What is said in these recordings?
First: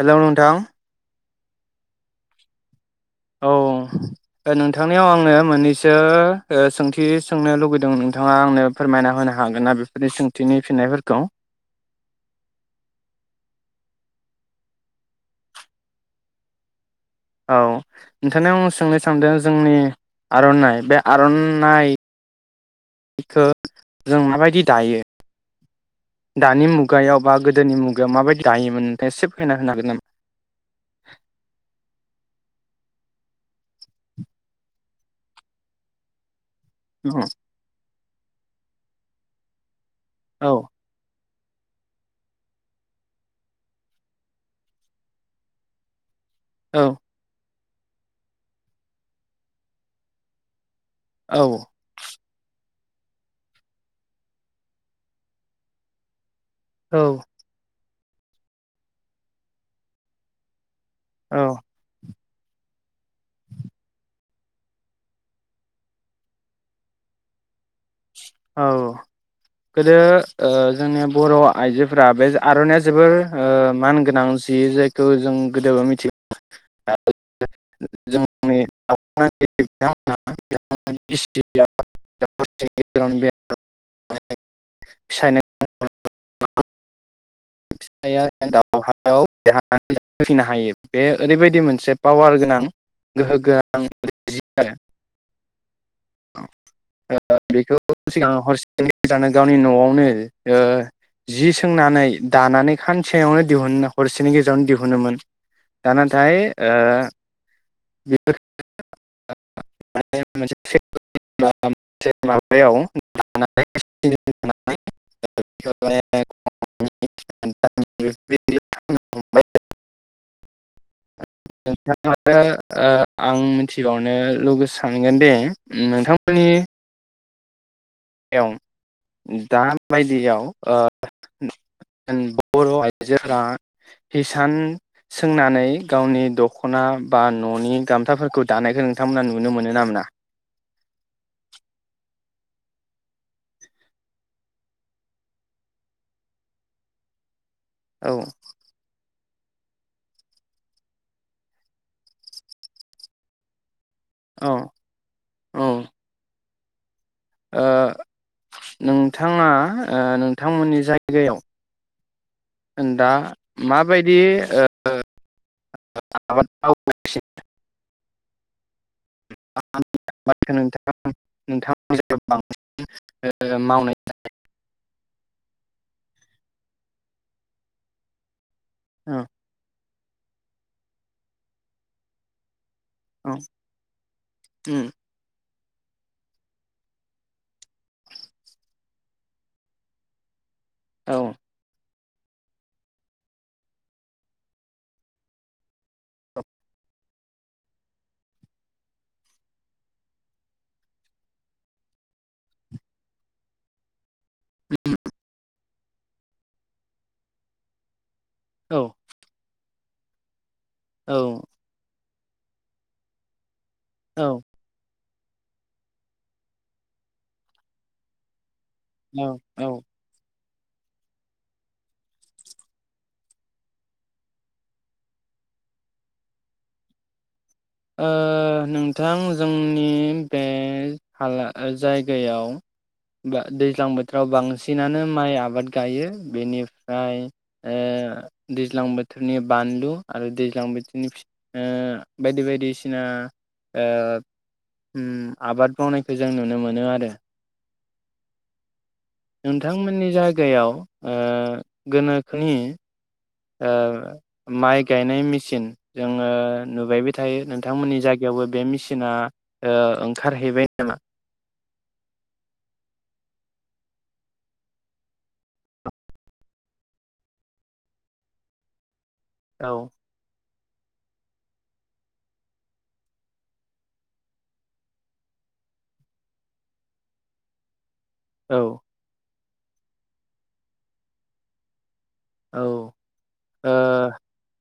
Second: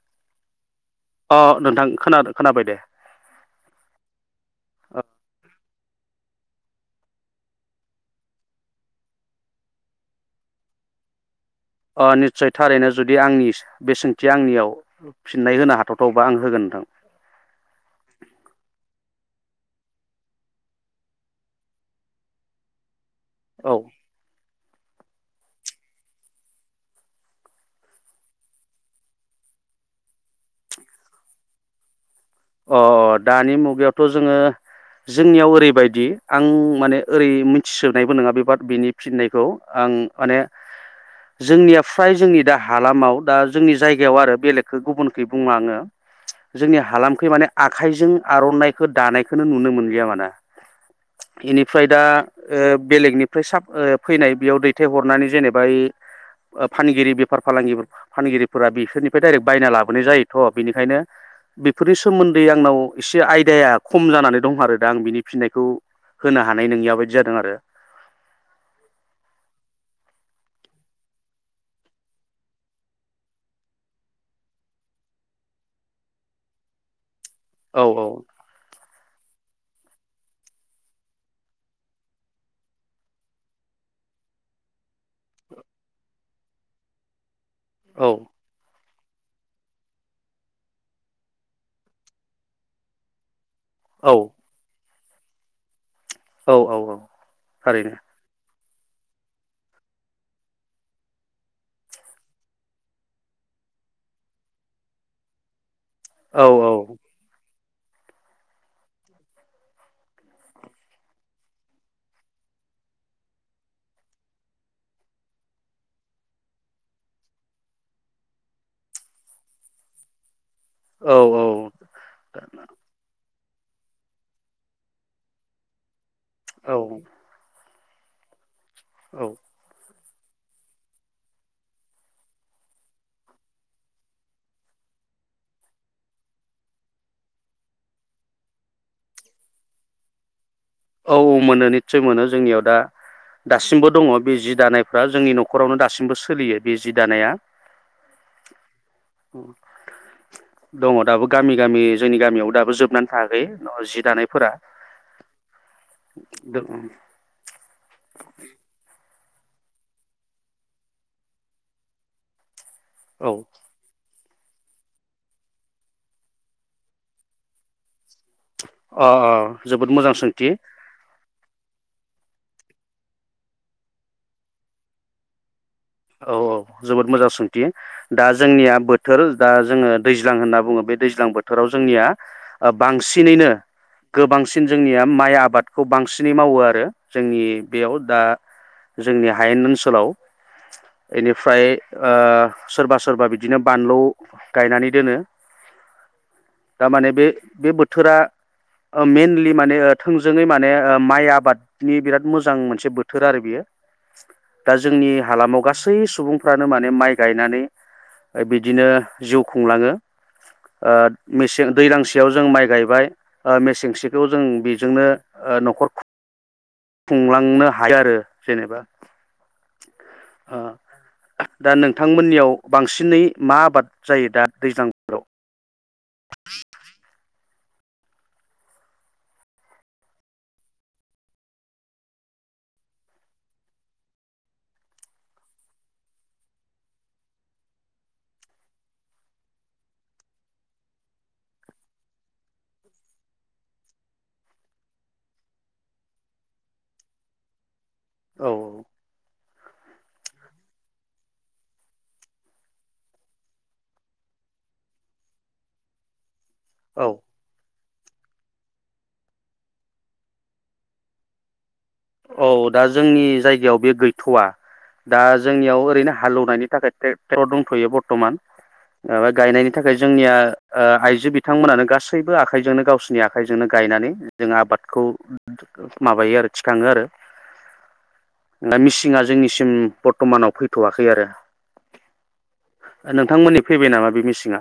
Hello नोंथां। अ नोंथां खोनादों खोनाबाय दे‌। औ। दा नोंथांनियाव आंनो मोन्नै दो ओ सोंथि सोंनो लुुबैदों नोंथाङा आंनो फोरमायना होनो हागोन ना बेफोरनि सोंथिनि फिन्नायफोरखौ? अ निस्सय थारैनो जुदि आंनि बे सोंथि आंनियाव फिन्नाय होनो हाथावथावबा आं होगोन नोंथां। औ नोंथांनिआव आं सोंनो सानदों जोंनि आर'नाइ बे आर'नाइ बेखो औ जों माबायदि दायो दानि मुगायाव बा गोदोनि मुगायाव माबायदि दायोमोन नोंथाङा से फैना होनो हागोन नामा? अ अ दानि मुगायावथ' जोङो जोंनियाव ओरैबायदि आं माने ओरै मिथिसोब नायबो नङा बेबाद बिनि फिन्नायखौ आं आने औ जोंनिया फ्राय जोंनि दा हालामाव दा जोंनि जायगायाव आरो बेलेगखो गुबुनखै बुङा आङो जोंनि हालाम आखाइजों आर'नाइखौ दानायखोनो नुनो मोनलिया माना। औ इनिफ्राय दा‌ ओ बेलेगनिफ्राय साब‌ ओ फैनाय बेयाव दैथायहरनानै जेनेबा ऐै ओ औ फानगिरि बेफार फालांगिफोर फानगिरिफोरा बिसोरनिफ्राय डाइरेक्ट बायना लाबोनाय जायोथ' बिनि ओंखायनो औ बे नि सोमोन्दै आंनाव एसे आयदाया खम जानानै दं आरो दा आं बिनि फिननायखौ होनो हानाय नोंनिया बायदि जादों आरो। औ गोदो ओ जोंनि बर' आइजोफोरा बे आरनाइया जोबोर मान गोनां जि जायखौ जों गोदोबो मिथि औ जोंनि [unintelligible] [unintelligible] साइना [unintelligible] [unintelligible] औ [unintelligible] हायो बे ओरैबायदि मोनसे पावार गोनां गोहो गो औ औ औ औ बेखौ थारैनो सिगाङाव हरसेनि गेजेरावनो गावनि नआवनो ओ जि सोंनानै दानानै खानसेङयावनो दिहुननो हरसेनि गेजेरावनो दिहुनोन दा नाथाय औ ओ [unintelligible] [unintelligible] औ [unintelligible] आं मिथिबावनो लुबै सानगोन दे नोंथां [unintelligible] औ ए औ दा बायदियाव ओ बर आइजोफोरा हिसान सोंनानै गावनि दखना बा ननि गामथाफोरखौ दानायखौ नोंथांमोना नुनो मोनो ना मोना? औ औ मोनो निस्सय मोनो जोंनियाव दा दासिमबो दङ बे जि दानायफ्रा जोंनि नखरावनो दासिमबो सोलियो बे जि दानाया औ दङ दाबो गामि गामि जोंनि गामियाव दाबो जोबनानै थायाखै जि औ दानायफोरा औ दङ ओ नोंथाङा ओ नोंथांमोननि जायगायाव दा औ माबाय बि [unintelligible] अ अ जोबोद मोजां सोंथि [unintelligible] औ औ जोबोद मोजां सोंथि दा ज जोंनिया औ बोथोर दा जोङो दैज्लां होनना बुङो बे दैज्लां बोथोराव जोंनिया ओ औ बांसिनैनो गोबांसिन उम जोंनिया माइ आबाद खौ बांसिनै मावो आरो जोंनि बेयाव दा जोंनि हायेन ओनसोलाव औ एनिफाय ओ सोरबा सोरबा बिदिनो बानलु गायनानै दोनो दा माने बे बे बोथोरा ओ मेनलि माने थोंजोङै माने ओ माइ आबादनि बिराद मोजां मोनसे बोथोर आरो बेयो। दा जोंनि हालामाव गास सै सुबुंफ्रानो माने माइ गायनानै औ बिदिनो जिउ खुंलाङो। ओ औ मेसें दैलांसि याव जों माइ गायबाय ओ मेसें सेखौ औ जों बेजोंनो ओ नखर खु खुंलांनो हायो आरो औ औ अ दा नोंथांमोननियाव बांसिनै मा आबाद जायो दा दैज्लां बोथोराव? [inaudible] ओ नोंथां जोंनि बे हाला ओ जायगायाव बा दैज्लां बोथोराव बांसिनानो माइ आबाद गायो बेनिफ्राय ओ दैज्लां बोथोरनि बानलु आरो दैज्लां बोथोरनि फि ओ बायदि बाय दिसिना ओ उम आबाद मावनायखौ जों नुनो मोनो आरो। औ औ नोंथांमोननि जायगायाव ओ गोनोखोनि ओ माइ गायनाय मेसिन जोङो औ नुबायबो थायो नोंथांमोननि जाय गायावबो बे मेसिना ओ ओंखारहैबाय नामा? औ दा जोंनि जायगायाव बे गैथवा दा जोंनियाव ओरैनो हालौवनायनि थाखाय ट्रेक्टर दंथयो बरतमान। माबा गायनायनि औ थाखाय जोंनिया ओ आइजो बिथांमोनानो गासैबो आखाइजोंनो गावसोरनि आखाइजोंनो गायनानै जों आबादखौ माबायो आरोखि [unintelligible] आरो औ दा मिसिंआ जोंनिसि थिं बरतमानाव फैथवाखै आरो। ओ नोंथांमोननि फैबाय नामा बे मिसिंआ?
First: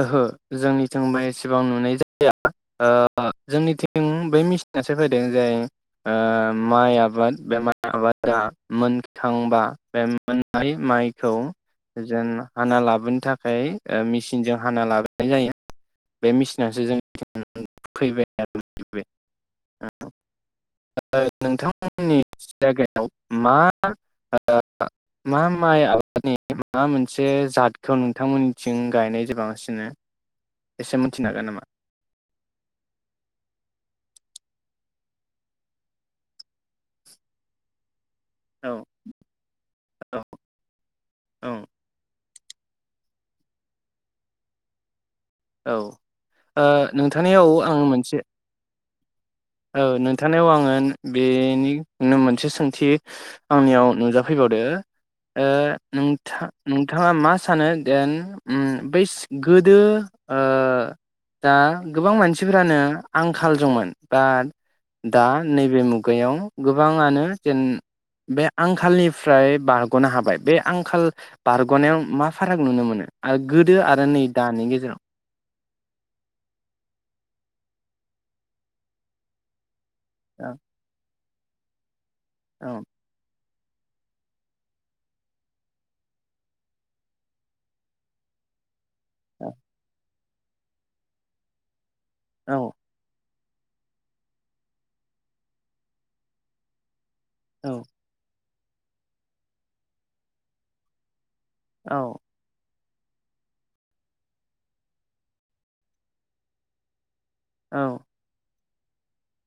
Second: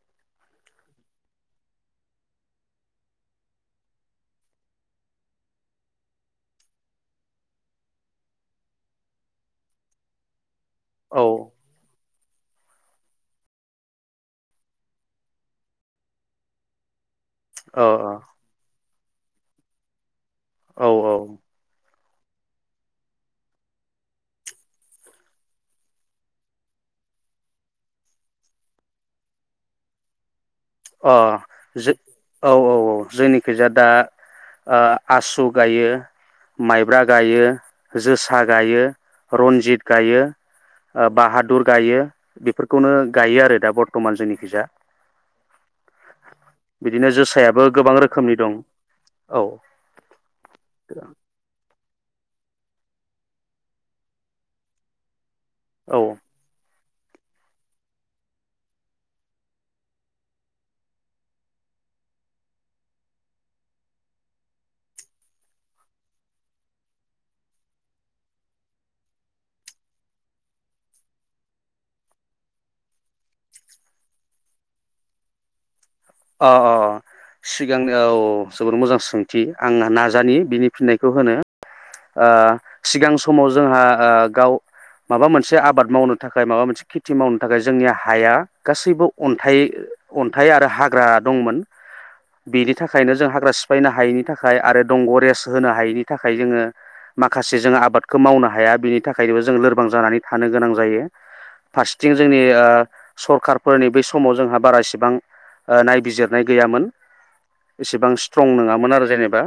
ओहो जोंनिथिंबो एसेबां [inaudible] ओ जोंनिथिं बै मिसिनासो फैदों जाय ओ माइ आबाद बे माइ आबादा मोनखांबा बे मोन नाय औ माइखौ जों हाना लाबोनो थाखाय ओ मिस सिनजों हाना लाबाय जायो बे मिसिनासो जों औ अ फैबाय [inaudible] औ औ मोननि जायगायाव मा ओ मा माइ आबादनि मा मोनसे जादखौ नोंथांमोननिथिं गायनाय [unintelligible] अ मोनथिनो हागोन नामा जो औ औ औ जोंनिखैजा दा ओ आसु गायो, माइब्रा गायो, जोसा औ गायो, रन्जित गायो औ ओ औ बाहादुर गायो बेफोरखौनो गायो आरो दा बर्तमान जोंनिखैजा। औ ओ बिदिनो नोंथांनियाव जोसायाबो आं गोबां मोनसे रोखोमनि दं औ नोंथांनियाव आङो बेनि नो मोनसे सोंथि आंनियाव नुजाफैबावदो ओ औ नोंथा नोंथाङा मा सानो देन ओम बै गोदो ओ दा गोबां मानसिफोरानो आंखाल दंमोन बा दा नैबे मुगायाव गोबाङानो जेन बे आंखालनिफ्राय बारगनो हाबाय बे आंखाल बारगनायाव मा फाराग नुनो मोनो ओ गोदो आरो नै दानि गेजेराव? अ अ अ सिगांनो औ औ औ जोबोर मोजां सोंथि आंना । नाजानि बिनि फिननायखौ होनो। ओ औ सिगां समाव जोंहा ओ गाव माबा मोनसे आबाद मावनो थाखाय माबा मोनसे खेथि मावनो थाखाय जोंनि हाया गासैबो अन्थाइ अन्थाइ आरो हा ग्रा दंमोन। औ बेनि थाखायनो जोंहा हाग्रा सिफायनो हायैनि थाखाय आरो दंग रेस्ट होनो हायिनि थाखाय जोङो माखासे जोङो आबादखौ मावनो हाया बिनि थाखायनोबो जों लोरबां जानानै थानो गोनां जायो। औ फारसेथिं जोंनि ओ सरखारफोरनि बे समाव जोंहा बारा इसेबां नायबिजिरनाय गैयामोन। औ एसेबां स्ट्रं नङा मोन आरो जेनेबा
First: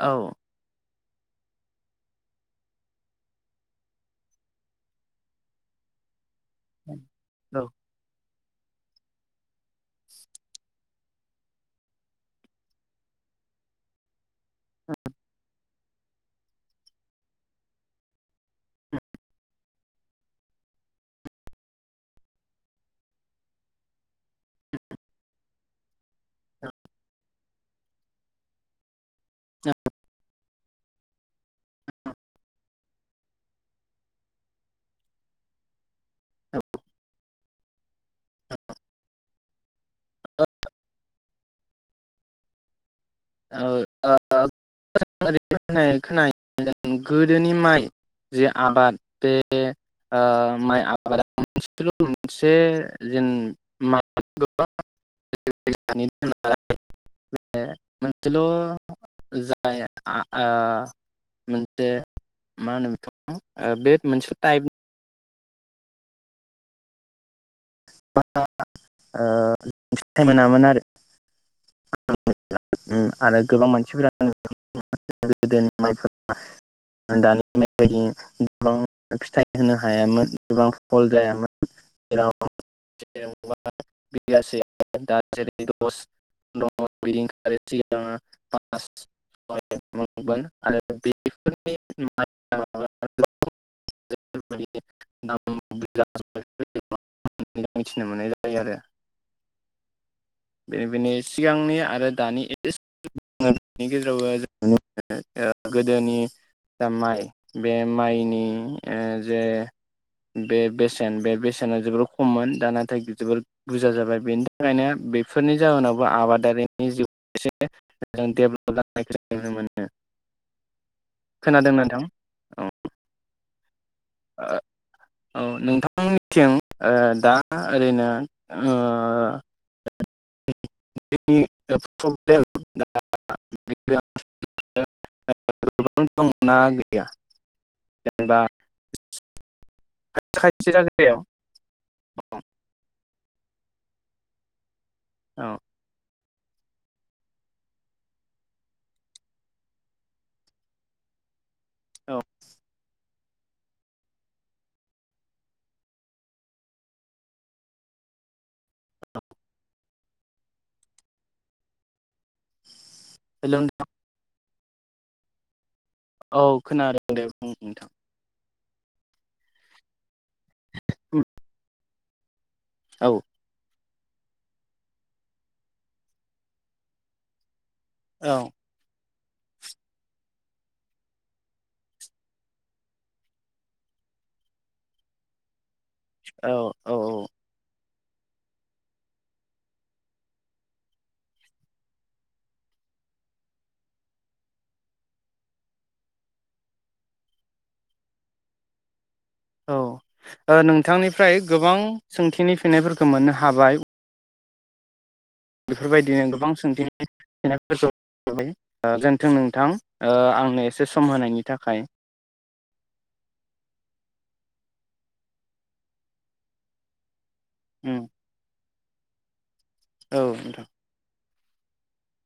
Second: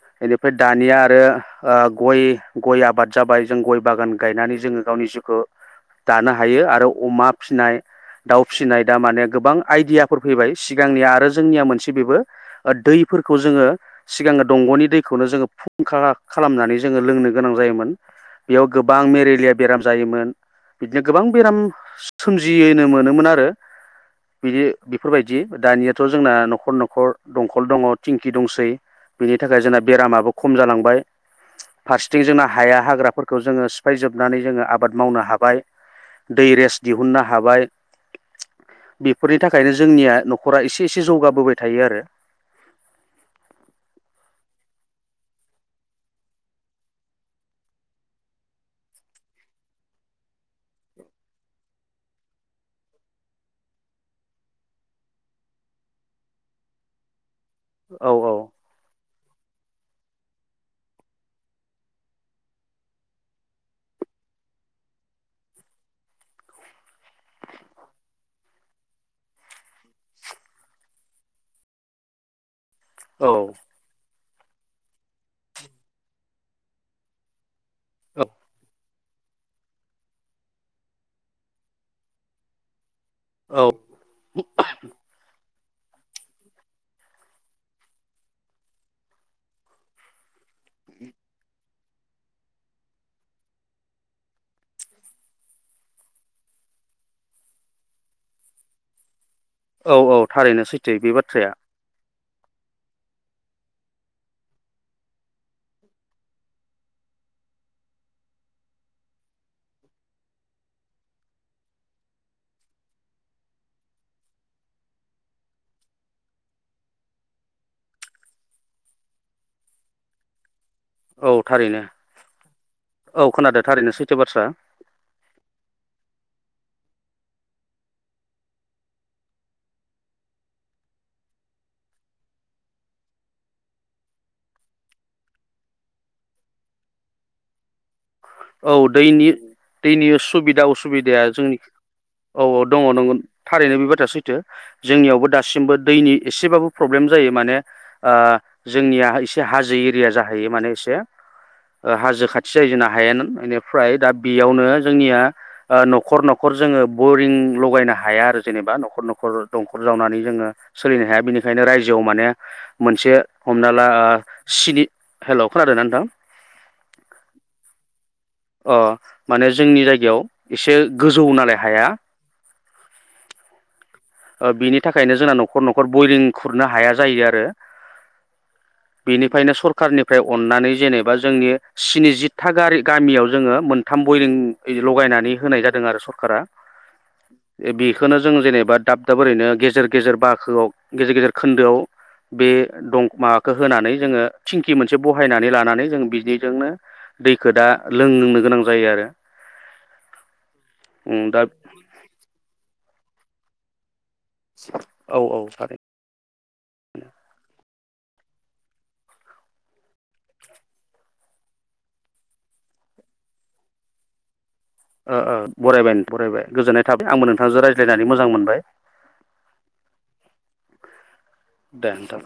औ बेनिफ्राय दानिया बे ओ गय गय आबाद जाबाय जों गय बागान गायनानै जोङो गावनि जिउखौ दानो हायो आरो अमा फिनाय दाउ फिसिनाय दा माने गोबां आइदियाफोर फैबाय सिगांनिया आरो जोंनिया मोनसे बेबो दैफोरखौ जोङो सिगां दंगनि दैखौनो जोङो फु फुंखा खालामनानै जोङो लोंनो गोनां जायोमोन बेयाव गोबां मेरेलिया बेराम जायोमोन बिदिनो गोबां बेराम सोमजियोनो मोनोमोन आरो बिदि बेफोरबायदि दानियाथ जोंना नखर नखर दंखल दङ थिंखि दंसै। बिनि थाखाय जोंना बेरामाबो खम जालांबाय फारसेथिं जोंना हाया हाग्राफोरखौ जोङो सिफायजोबनानै जोङो आबाद मावनो हाबाय। दै रेस दिहुननो हाबाय बेफोरनि नि थाखायनो जोंनिया औ नखरा एसे एसे जौगाबोबाय थायो आरो। [unintelligible] औ औ मोनसेल जा [unintelligible] मोना [unintelligible] आरो गोबां औ मानसिफोरा [unintelligible] [unintelligible] फिथाइ होनो हायामोन गोबां फल जायामोन जेराव औ [unintelligible] [unintelligible] [unintelligible] मिथिनो मोननाय जायो आरो। औ औ थारैनो सैथो बेनिखायनो बे बाथ्राया। सिगांनि आरो दानि [unintelligible] गोदोनि जा माइ बे माइनि ओ जे बे बेसेन बे बेसेन जोबोर खममोन दा नाथाय जोबोर बुरजा जाबाय बेनि थाखायनो बेफोरनि जाहोनावबो आबादारिनि जिउ एसे डेभेलप जानायखौ नुनो मोनो। औ खोनादों थारैनो नोंथां औ खोनादों। थारैनो सै औ नोंथांनिथिं दा ओरैनो [unintelligible] गोबां द मोनना गैया जेनेबा औ दैनि दैनि सुबिदा खायसे उसुबिदाया जायगायाव जोंनि औ औ दङ नंगौ। थारैनो बे बाथ्रा सैथो। जोंनियावबो औ दासिमबो दैनि एसेबाबो प्रब्लेम जायो माने जोंनिया एसे हाजो एरिया जाहैयो माने एसे औ हाजो खाथि जायो जोंना हायेन बेनिफ्राय दा बेयावनो जोंनिया न'खर न'खर जोङो बरिं लगायनो हाया आरो जेनेबा न'खर न'खर दंखर जावनानै जोङो सोलिनो हाया बिनिखायनो रायजोआव माने मोनसे हेल' हमना ला [unintelligible] हेलौ खोनादोंना नोंथां औ खोनादों दे बुं नोंथां। अ माने जोंनि जायगायाव एसे गोजौ नालाय हाया औ ओ बिनि थाखायनो जोंना नखर नखर बयरिं खुरनो हाया जायो आरो। औ बेनिफ्रायनो सरखारनिफ्राय अननानै जेनेबा जोंनि स्निजिथा गारि गामियाव जोङो मोनथाम बरिं लगायनानै होनाय जादों आरो स सरखारा औ औ [unintelligible] बेखौनो जों जेनेबा दाब दाब ओरैनो गेजेर गेजेर बाखोआव गेजेर गेजेर खोन्दोआव बे दं माबाखौ होनानै जोङो थिंखि मोनसे बहायनानै लानानै जों बिनिजोंनो दैखो दा लोंनो गोनां जायो आरो। औ ओ उम नोंथांनिफ्राय दा गोबां सोंथिनि फिननायफोरखौ खौ मोननो हाबाय। [unintelligible] थारै बेफोरबायदिनो गोबां सोंथि [unintelligible] [inaudible] थों नोंथां आंनो एसे सम होनायनि थाखाय। ओ ओ बरायबाय बरायबाय गोजोननाय थाबाय आंबो नो थांजों उम रायज्लायनानै मोजां मोनबाय। औ नोंथां। दे नोंथां